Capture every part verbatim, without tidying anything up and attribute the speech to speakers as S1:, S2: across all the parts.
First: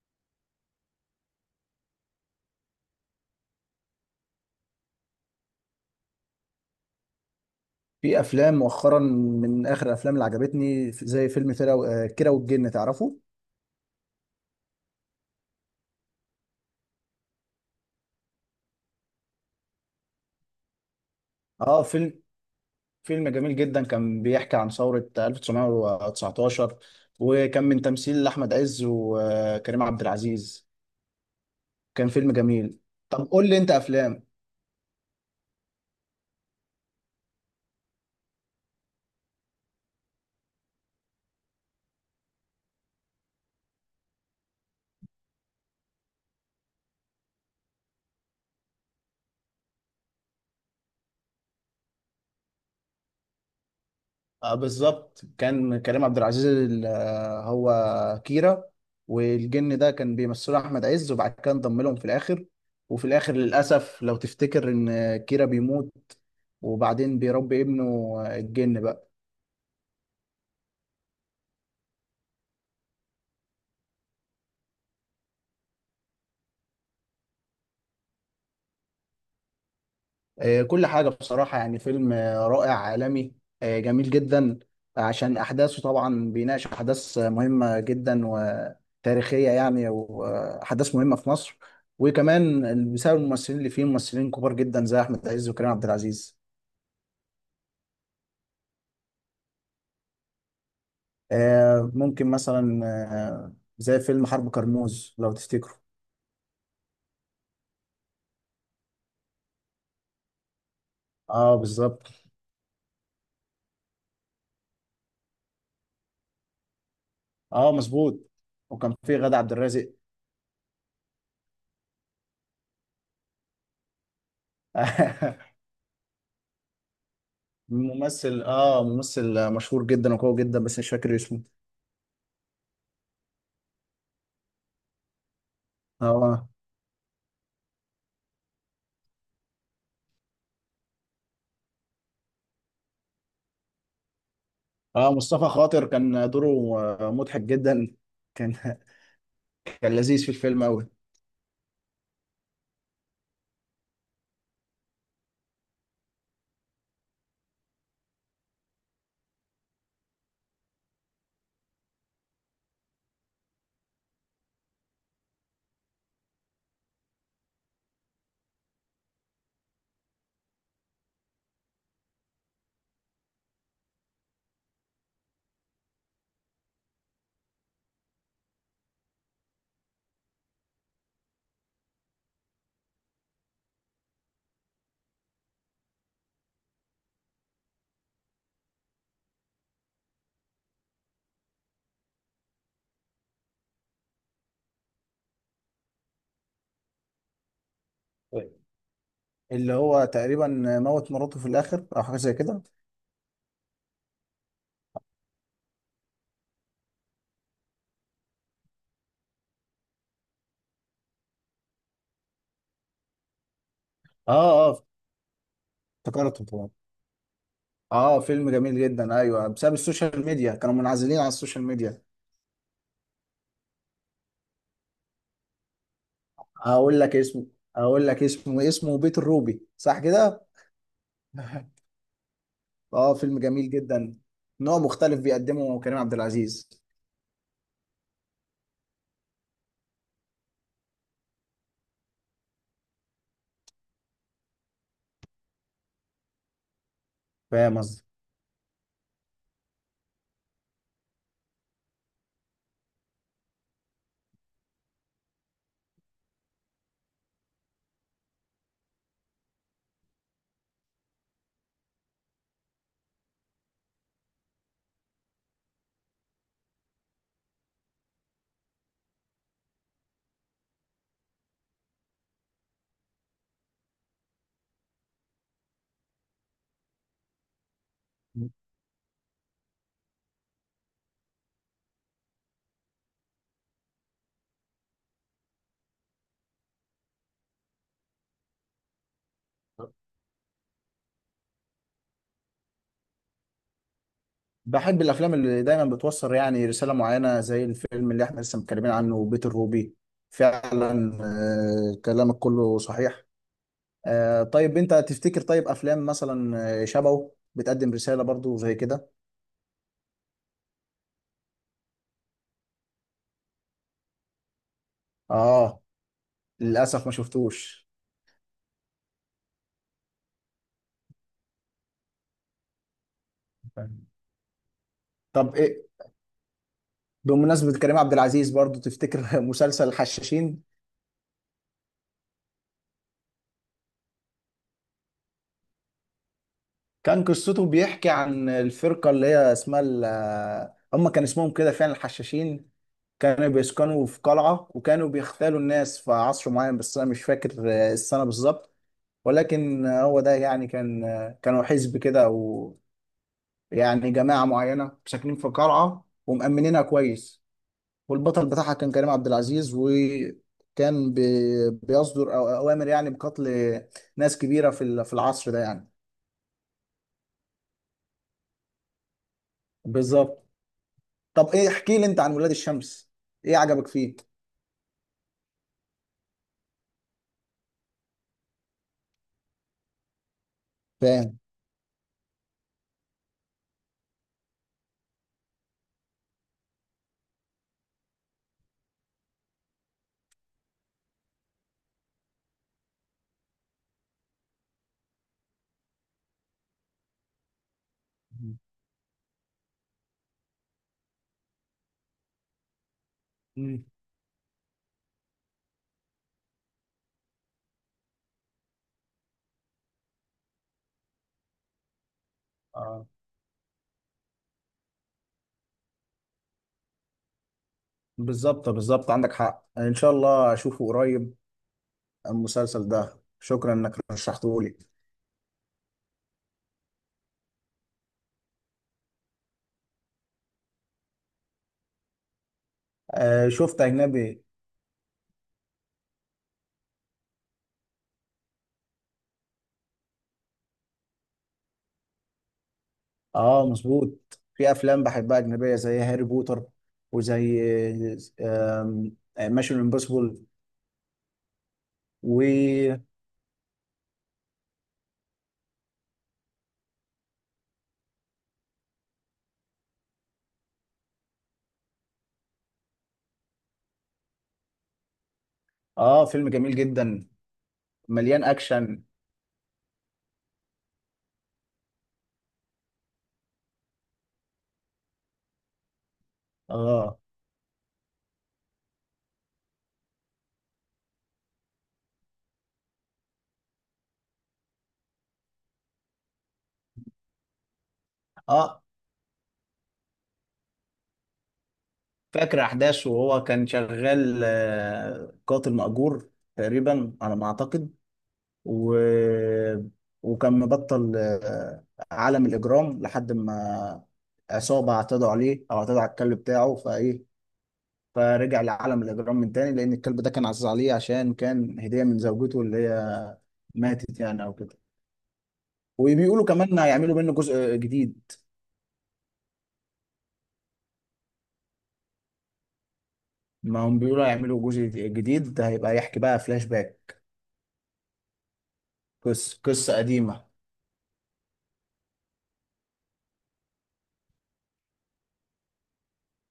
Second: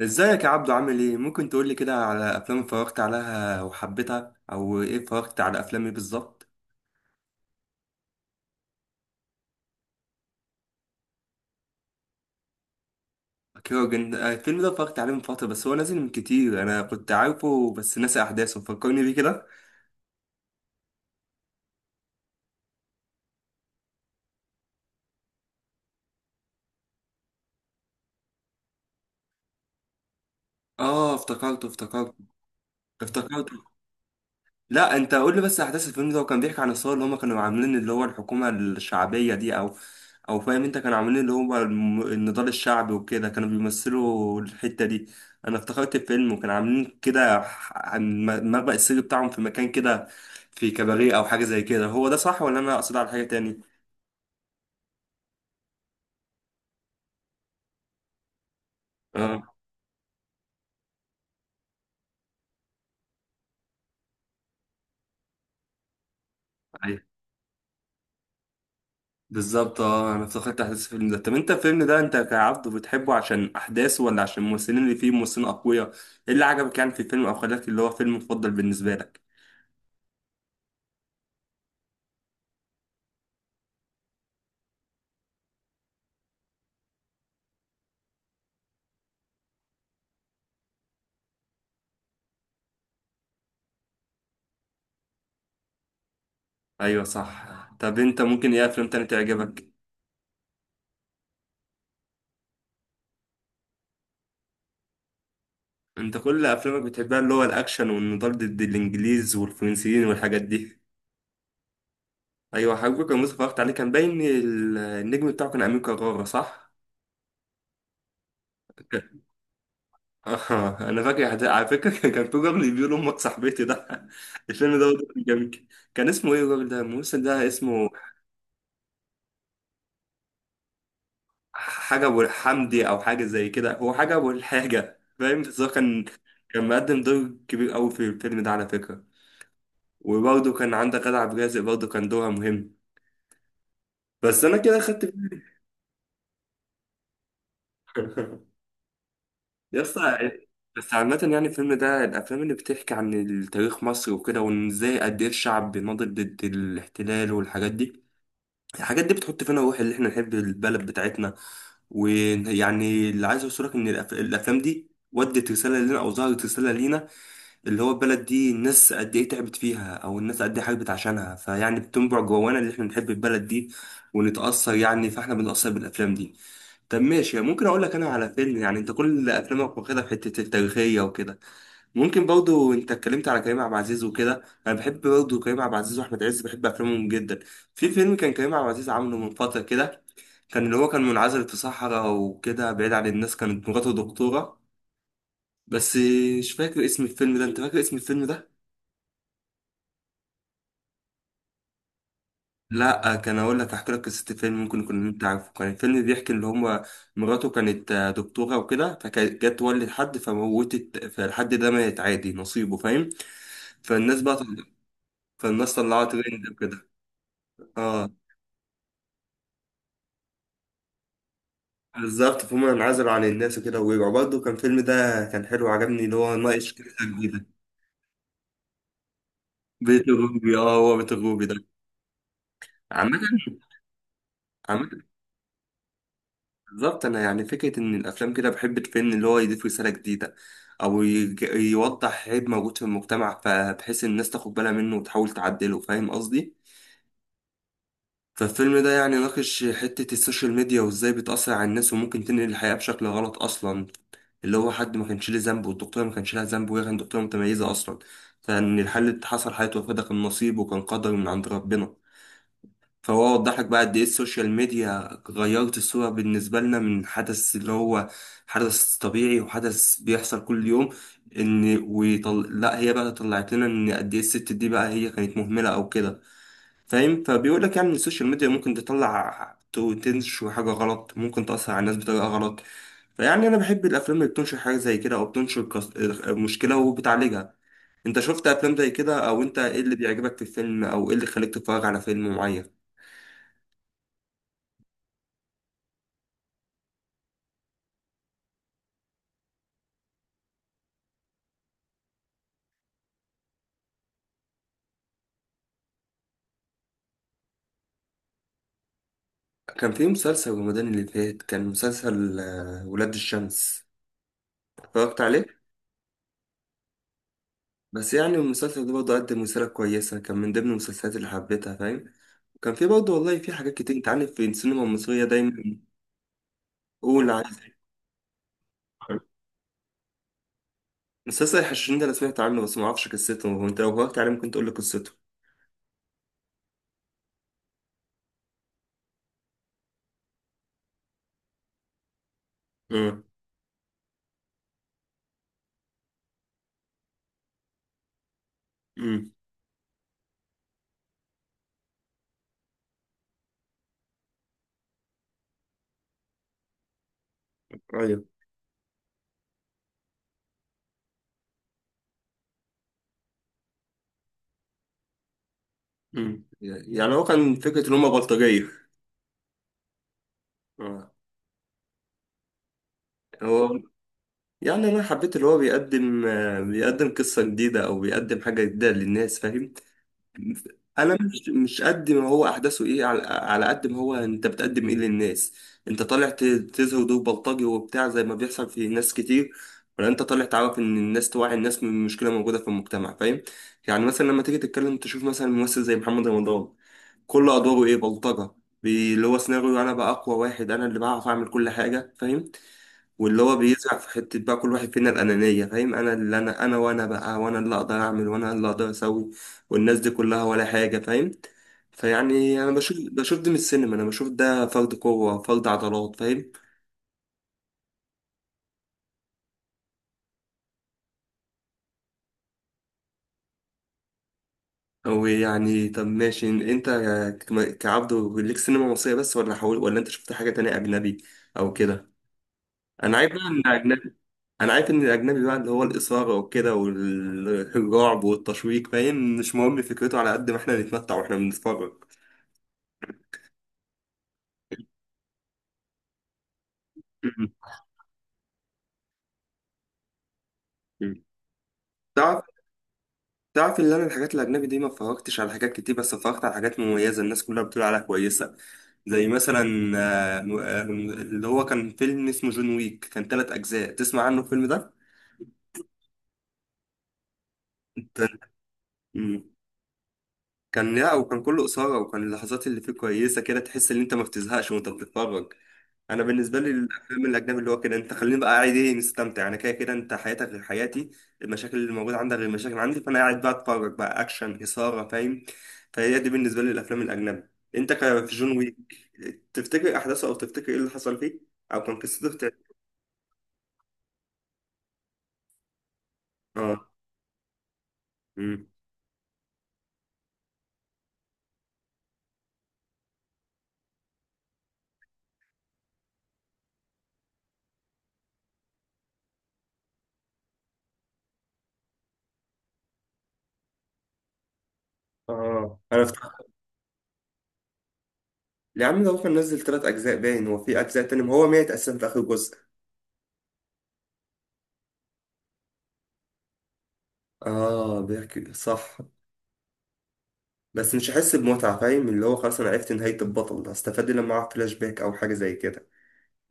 S1: ازيك يا عبدو؟ عامل ايه؟ ممكن تقولي كده على افلام اتفرجت عليها وحبيتها، او ايه اتفرجت على افلام ايه بالظبط؟
S2: في افلام مؤخرا من اخر الافلام اللي عجبتني زي فيلم كيرة و- آه، كيرة والجن، تعرفه؟
S1: كيروجن. آه، الفيلم ده اتفرجت عليه من فتره، بس هو نازل من كتير. انا كنت عارفه بس ناسي احداثه، فكرني بيه كده.
S2: اه، فيلم فيلم جميل جدا، كان بيحكي عن ثورة ألف وتسعمية وتسعتاشر، وكان من تمثيل احمد عز وكريم عبد العزيز.
S1: اه افتكرته.
S2: كان
S1: افتكرته
S2: فيلم جميل. طب قول
S1: افتكرته
S2: لي انت افلام.
S1: لا انت قول لي بس احداث الفيلم ده، وكان بيحكي عن الثوره اللي هم كانوا عاملين، اللي هو الحكومه الشعبيه دي او او فاهم انت، كانوا عاملين اللي هو الم- النضال الشعبي وكده، كانوا بيمثلوا الحته دي. انا افتكرت الفيلم، وكانوا عاملين كده ح- عن م- مخبأ السر بتاعهم في مكان كده، في كباريه او حاجه زي كده. هو ده صح ولا انا اقصد على حاجه تاني؟
S2: آه، بالظبط، كان كريم عبد العزيز ال- آه، هو كيرا،
S1: اه
S2: والجن ده كان بيمثله احمد عز، وبعد كده انضم لهم في الاخر. وفي الاخر للاسف لو تفتكر ان كيرا بيموت، وبعدين بيربي ابنه آه، الجن بقى.
S1: بالظبط، اه انا افتكرت احداث الفيلم ده. طب انت الفيلم ده، انت كعبد بتحبه عشان احداثه ولا عشان الممثلين اللي فيه ممثلين اقوياء؟ ايه اللي عجبك يعني في الفيلم او خلاك اللي هو فيلم مفضل بالنسبه لك؟
S2: آه، كل حاجة بصراحة، يعني فيلم آه، رائع عالمي، آه، جميل جدا. عشان أحداثه طبعا بيناقش أحداث آه، مهمة جدا وتاريخية يعني، وأحداث مهمة في مصر. وكمان بسبب الممثلين اللي فيه ممثلين كبار جدا زي أحمد عز وكريم عبد العزيز.
S1: ايوه صح. طب انت ممكن ايه افلام تاني تعجبك؟
S2: آه، ممكن مثلا آه، زي فيلم حرب كرموز لو تفتكروا.
S1: انت كل افلامك بتحبها اللي هو الاكشن والنضال ضد الانجليز والفرنسيين والحاجات دي.
S2: اه بالظبط.
S1: ايوه حبيبي، كان مصطفى اتفرجت عليه. كان باين ال- النجم بتاعه كان امين كرارة، صح.
S2: اه مظبوط، وكان فيه غادة عبد الرازق.
S1: آه، انا فاكر حد- على فكره كان في راجل بيقول امك صاحبتي ده الفيلم ده برضه كان جميل. كان اسمه ايه الراجل ده؟ الممثل ده اسمه؟
S2: ممثل، اه ممثل مشهور جدا وقوي جدا، بس مش فاكر اسمه.
S1: حاجه ابو الحمدي او حاجه زي كده. هو حاجه ابو الحاجه، فاهم. بس هو كان
S2: اه،
S1: كان مقدم دور كبير قوي في الفيلم ده على فكره. وبرضه كان عندك غادة عبد الرازق، برضه كان دورها مهم. بس انا كده خدت
S2: اه، مصطفى خاطر كان دوره آه، مضحك جدا. كان
S1: يا
S2: كان
S1: اسطى.
S2: لذيذ في الفيلم قوي.
S1: بس عامة يعني الفيلم ده، الأفلام اللي بتحكي عن التاريخ مصر وكده، وإن إزاي قد إيه الشعب بيناضل ضد الاحتلال والحاجات دي. الحاجات دي بتحط فينا روح اللي احنا نحب البلد بتاعتنا. ويعني اللي عايز اوصلك ان الأف- الافلام دي ودت رساله لنا او ظهرت رساله لينا. اللي هو البلد دي الناس قد ايه تعبت فيها او الناس قد ايه حاربت عشانها، فيعني بتنبع جوانا اللي احنا نحب البلد دي ونتاثر. يعني فاحنا بنتاثر بالافلام دي. طب ماشي، ممكن اقول لك انا على فيلم؟ يعني انت كل افلامك واخدها في حته التاريخيه وكده. ممكن برضو، انت اتكلمت على كريم عبد العزيز وكده، انا بحب برضو كريم عبد العزيز واحمد عز، بحب افلامهم جدا. في فيلم كان كريم عبد العزيز عامله من فتره كده، كان اللي هو كان منعزل في صحراء وكده بعيد عن الناس، كانت مراته دكتوره بس. مش فاكر اسم الفيلم ده، انت فاكر اسم الفيلم ده؟
S2: اللي هو تقريبا موت مراته في الاخر او حاجه زي كده.
S1: لا كان اقول لك، احكي لك قصه الفيلم، ممكن يكون انت عارفه. كان الفيلم بيحكي اللي هم، مراته كانت آه، دكتوره وكده، فكانت جت تولد حد فموتت، فالحد ده مات عادي نصيبه، فاهم. فالناس
S2: اه،
S1: بقى طل...
S2: اه،
S1: فالناس طلعت
S2: افتكرته
S1: ترند
S2: طبعا.
S1: وكده. اه
S2: اه، فيلم جميل جدا. ايوه، بسبب السوشيال ميديا كانوا منعزلين على السوشيال ميديا.
S1: بالظبط، فهم انعزلوا عن الناس وكده ورجعوا برضه. كان الفيلم ده كان حلو، عجبني اللي هو ناقش قصة
S2: هقول لك
S1: جديدة.
S2: اسمه هقول لك اسمه اسمه بيت الروبي، صح
S1: بيت
S2: كده؟
S1: الروبي، اه هو بيت الروبي ده.
S2: اه،
S1: عامة
S2: فيلم جميل جدا. نوع
S1: عامة
S2: مختلف بيقدمه كريم عبد العزيز.
S1: بالظبط، أنا يعني فكرة إن الأفلام كده، بحب الفيلم اللي هو يضيف رسالة جديدة أو يج- يوضح عيب موجود في المجتمع، فبحيث الناس تاخد بالها منه وتحاول تعدله. فاهم قصدي؟
S2: فاهم قصدي.
S1: فالفيلم ده يعني ناقش حتة السوشيال ميديا وازاي بتأثر على الناس، وممكن تنقل الحياة بشكل غلط أصلا. اللي هو حد ما كانش ليه ذنب، والدكتورة ما كانش لها ذنب، وهي كانت دكتورة متميزة أصلا. فإن الحل اللي حصل حياة وفاة ده كان نصيب وكان قدر من عند ربنا. فهو وضح لك بقى قد إيه السوشيال ميديا غيرت الصورة بالنسبة لنا، من حدث اللي هو حدث طبيعي وحدث بيحصل كل يوم. إن ويطل... لا هي بقى طلعت لنا إن قد إيه الست دي بقى هي كانت مهملة أو كده، فاهم. فبيقول لك يعني ان السوشيال ميديا ممكن تطلع تو- تنشر حاجه غلط، ممكن تاثر على الناس بطريقه غلط. فيعني انا بحب الافلام اللي بتنشر حاجه زي كده او بتنشر قص- مشكله وبتعالجها. انت شفت افلام زي كده؟ او انت ايه اللي بيعجبك في الفيلم؟ او ايه اللي خليك تتفرج على فيلم معين؟
S2: بحب الافلام اللي دايما بتوصل يعني رساله معينه، زي الفيلم اللي احنا لسه متكلمين عنه بيت الروبي. فعلا، آه، كلامك كله صحيح. آه، طيب انت تفتكر، طيب افلام مثلا آه، شبهه بتقدم رساله برضو زي كده؟
S1: كان في مسلسل رمضان اللي فات، كان مسلسل آه، ولاد الشمس، اتفرجت عليه.
S2: اه، للاسف ما شفتوش.
S1: بس يعني المسلسل ده برضه قدم رسالة كويسة، كان من ضمن المسلسلات اللي حبيتها، فاهم. وكان في برضه والله في حاجات كتير، انت عارف في السينما المصرية
S2: طب
S1: دايما.
S2: ايه؟
S1: قول.
S2: بمناسبه كريم عبد العزيز برضو، تفتكر مسلسل الحشاشين.
S1: مسلسل الحشاشين ده انا سمعت عنه بس ما اعرفش قصته، وانت لو وقفت عليه ممكن تقول لي قصته.
S2: كان قصته بيحكي عن الفرقه اللي هي اسمها ال- آه، هم كان اسمهم كده فعلا الحشاشين.
S1: امم.
S2: كانوا بيسكنوا في قلعة، وكانوا بيختالوا الناس في عصر معين، بس أنا مش فاكر آه، السنة بالظبط.
S1: امم.
S2: ولكن آه، هو ده يعني كان آه، كانوا حزب كده، أو يعني جماعة معينة ساكنين في قلعة ومأمنينها كويس.
S1: ايوه.
S2: والبطل بتاعها كان كريم عبد العزيز، وكان بي- بيصدر أو- أوامر يعني بقتل ناس كبيرة في ال- في العصر ده يعني.
S1: امم. يعني هو كان فكره ان هم بلطجيه.
S2: بالظبط.
S1: آه.
S2: طب إيه، احكي لي أنت عن ولاد الشمس، إيه
S1: هو.
S2: عجبك فيه؟
S1: يعني انا حبيت اللي هو بيقدم آه، بيقدم قصه جديده او بيقدم حاجه جديده للناس، فاهم. انا
S2: فاهم.
S1: مش مش قد ما هو احداثه ايه، على, على قد ما هو انت بتقدم ايه للناس. انت طالع ت- تزهد دور بلطجي وبتاع زي ما بيحصل في ناس كتير، ولا انت طالع تعرف ان الناس توعي الناس من مشكله موجوده في المجتمع، فاهم. يعني مثلا لما تيجي تتكلم، تشوف مثلا ممثل زي محمد رمضان، كل ادواره ايه؟ بلطجه. بي- اللي هو سيناريو، انا بقى اقوى واحد، انا اللي بعرف اعمل كل حاجه، فاهم. واللي هو
S2: مم.
S1: بيزرع في حتة بقى كل واحد فينا الأنانية، فاهم. أنا اللي أنا أنا وأنا بقى، وأنا اللي أقدر أعمل، وأنا اللي أقدر أسوي. والناس دي كلها ولا حاجة، فاهم. فيعني أنا بشوف بشوف ده من السينما، أنا بشوف ده فرد قوة فرد عضلات، فاهم.
S2: بالظبط، بالظبط، عندك حق. ان شاء الله اشوفه قريب المسلسل ده، شكرا انك رشحته لي.
S1: أو يعني طب ماشي، أنت ك- كعبد ليك سينما مصرية بس، ولا حاول، ولا أنت شفت حاجة تانية أجنبي أو كده؟ أنا عارف بقى
S2: آه،
S1: إن
S2: شفت
S1: الأجنبي،
S2: اجنبي.
S1: أنا عارف إن الأجنبي بقى اللي هو الإثارة وكده والرعب والتشويق، فاهم. مش مهم فكرته على قد ما إحنا نتمتع وإحنا بنتفرج.
S2: اه مظبوط، في افلام بحبها اجنبيه زي هاري بوتر وزي
S1: مم.
S2: ميشن امبوسيبل.
S1: مم. تعرف
S2: و
S1: تعرف ان انا الحاجات الاجنبي دي ما اتفرجتش على حاجات كتير، بس اتفرجت على حاجات مميزه الناس كلها بتقول عليها كويسه. زي مثلا آه، م- آه، اللي هو كان فيلم اسمه جون ويك، كان ثلاث اجزاء. تسمع عنه الفيلم ده؟
S2: اه فيلم جميل جدا
S1: كان.
S2: مليان اكشن.
S1: مم. كان لا، وكان كله اثاره، وكان اللحظات اللي فيه كويسه كده، تحس ان انت ما بتزهقش وانت بتتفرج. انا بالنسبه لي
S2: اه،
S1: الافلام الاجنبي اللي هو كده، انت خليني بقى قاعد ايه مستمتع. انا كده كده انت حياتك غير حياتي، المشاكل اللي موجوده عندك غير المشاكل عندي، فانا قاعد بقى اتفرج بقى اكشن اثاره، فاهم. فهي دي بالنسبه لي الافلام الاجنبي. انت ك- في جون ويك،
S2: اه،
S1: تفتكر احداثه؟ او تفتكر ايه اللي حصل فيه؟ او كان قصته
S2: فاكر
S1: بتاع-
S2: احداثه، وهو كان شغال آه قاتل مأجور
S1: اه.
S2: تقريبا على ما اعتقد.
S1: امم.
S2: و... وكان مبطل آه، عالم الإجرام لحد ما عصابة اعتدوا عليه أو اعتدوا على الكلب بتاعه، فإيه، فرجع لعالم الإجرام من تاني، لأن الكلب ده كان عزيز عليه عشان كان هدية من زوجته اللي هي ماتت يعني أو كده.
S1: اه انا افتكر.
S2: وبيقولوا كمان هيعملوا منه جزء جديد.
S1: يا عم ده هو كان نزل ثلاث اجزاء، باين هو في اجزاء تاني. ما هو مات اصلا في اخر جزء.
S2: ما هم بيقولوا هيعملوا جزء جديد، ده هيبقى يحكي بقى فلاش باك،
S1: اه بيحكي صح.
S2: قصة قصة قديمة.
S1: بس مش هحس بمتعة، فاهم. اللي هو خلاص أنا عرفت نهاية البطل، هستفاد إيه لما أعرف فلاش باك أو حاجة زي كده؟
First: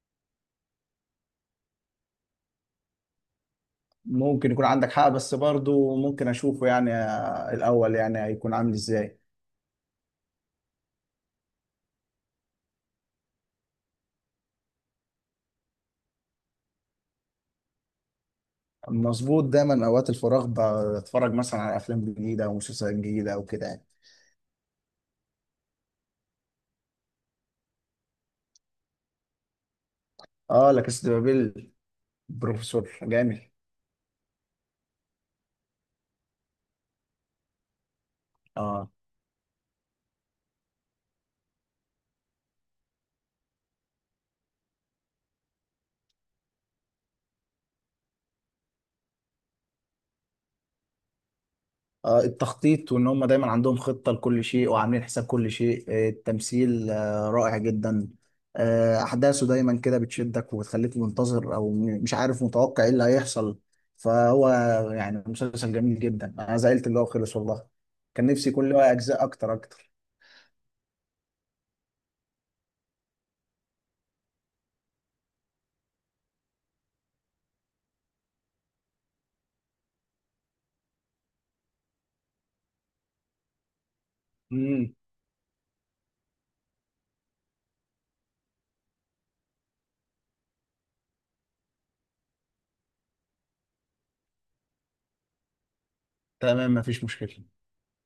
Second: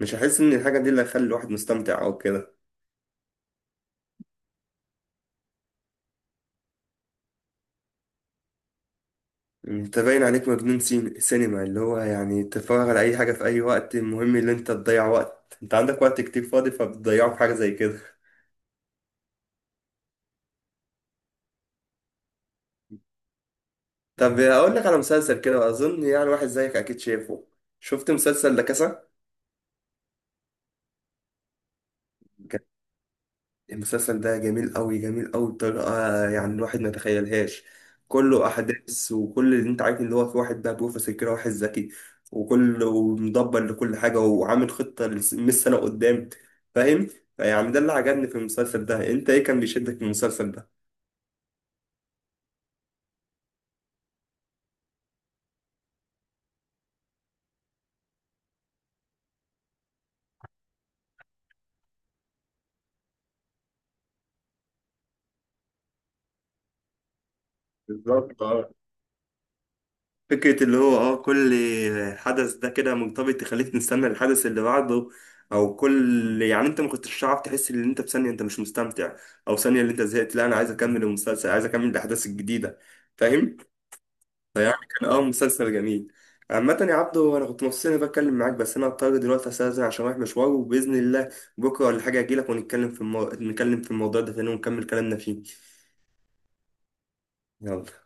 S1: مش هحس إن الحاجة دي اللي هتخلي الواحد مستمتع أو كده.
S2: ممكن يكون عندك حق، بس برضو ممكن أشوفه يعني آه، الأول، يعني هيكون عامل إزاي.
S1: أنت باين عليك مجنون سين- سينما، اللي هو يعني تتفرج على أي حاجة في أي وقت، المهم إن أنت تضيع وقت. أنت عندك وقت كتير فاضي، فبتضيعه في حاجة زي كده.
S2: مظبوط، دايما اوقات الفراغ بتفرج مثلا على افلام جديده او مسلسلات جديده او كده يعني.
S1: طب أقول لك على مسلسل كده، أظن يعني واحد زيك أكيد شايفه. شفت مسلسل لا كاسا؟
S2: اه، لا كاس دي بابيل، بروفيسور جامد.
S1: المسلسل ده جميل قوي، جميل قوي بطريقة آه، يعني الواحد ما يتخيلهاش. كله
S2: اه.
S1: أحداث، وكل اللي أنت عارف إن هو في واحد بقى بروفيسور كده، واحد ذكي وكله مدبر لكل حاجة، وعامل خطة لس- مية سنة قدام، فاهم؟ فيعني ده اللي عجبني في المسلسل ده. أنت إيه كان بيشدك في المسلسل ده؟
S2: آه، التخطيط، وان هم دايما عندهم خطه لكل شيء وعاملين حساب كل شيء. آه، التمثيل آه، رائع جدا. آه، احداثه دايما كده بتشدك وبتخليك منتظر، او م- مش عارف متوقع ايه اللي هيحصل. فهو يعني مسلسل جميل جدا، انا زعلت اللي هو خلص والله. كان
S1: بالظبط.
S2: نفسي يكون له اجزاء اكتر اكتر.
S1: فكرة اللي هو اه كل حدث ده كده مرتبط، تخليك نستنى الحدث اللي بعده. او كل يعني انت ما كنتش تعرف تحس ان انت في ثانية انت مش مستمتع، او ثانية اللي انت زهقت. لا انا عايز اكمل المسلسل، عايز اكمل الاحداث الجديدة، فاهم؟ فيعني
S2: امم.
S1: كان اه مسلسل جميل. عامة يا عبدو انا كنت مبسوط اني بتكلم معاك، بس انا هضطر دلوقتي استاذن عشان رايح مشوار، وباذن الله بكرة ولا حاجة اجيلك ونتكلم في المو... نتكلم في الموضوع ده تاني ونكمل كلامنا فيه.
S2: تمام، مفيش مشكله.
S1: يلا.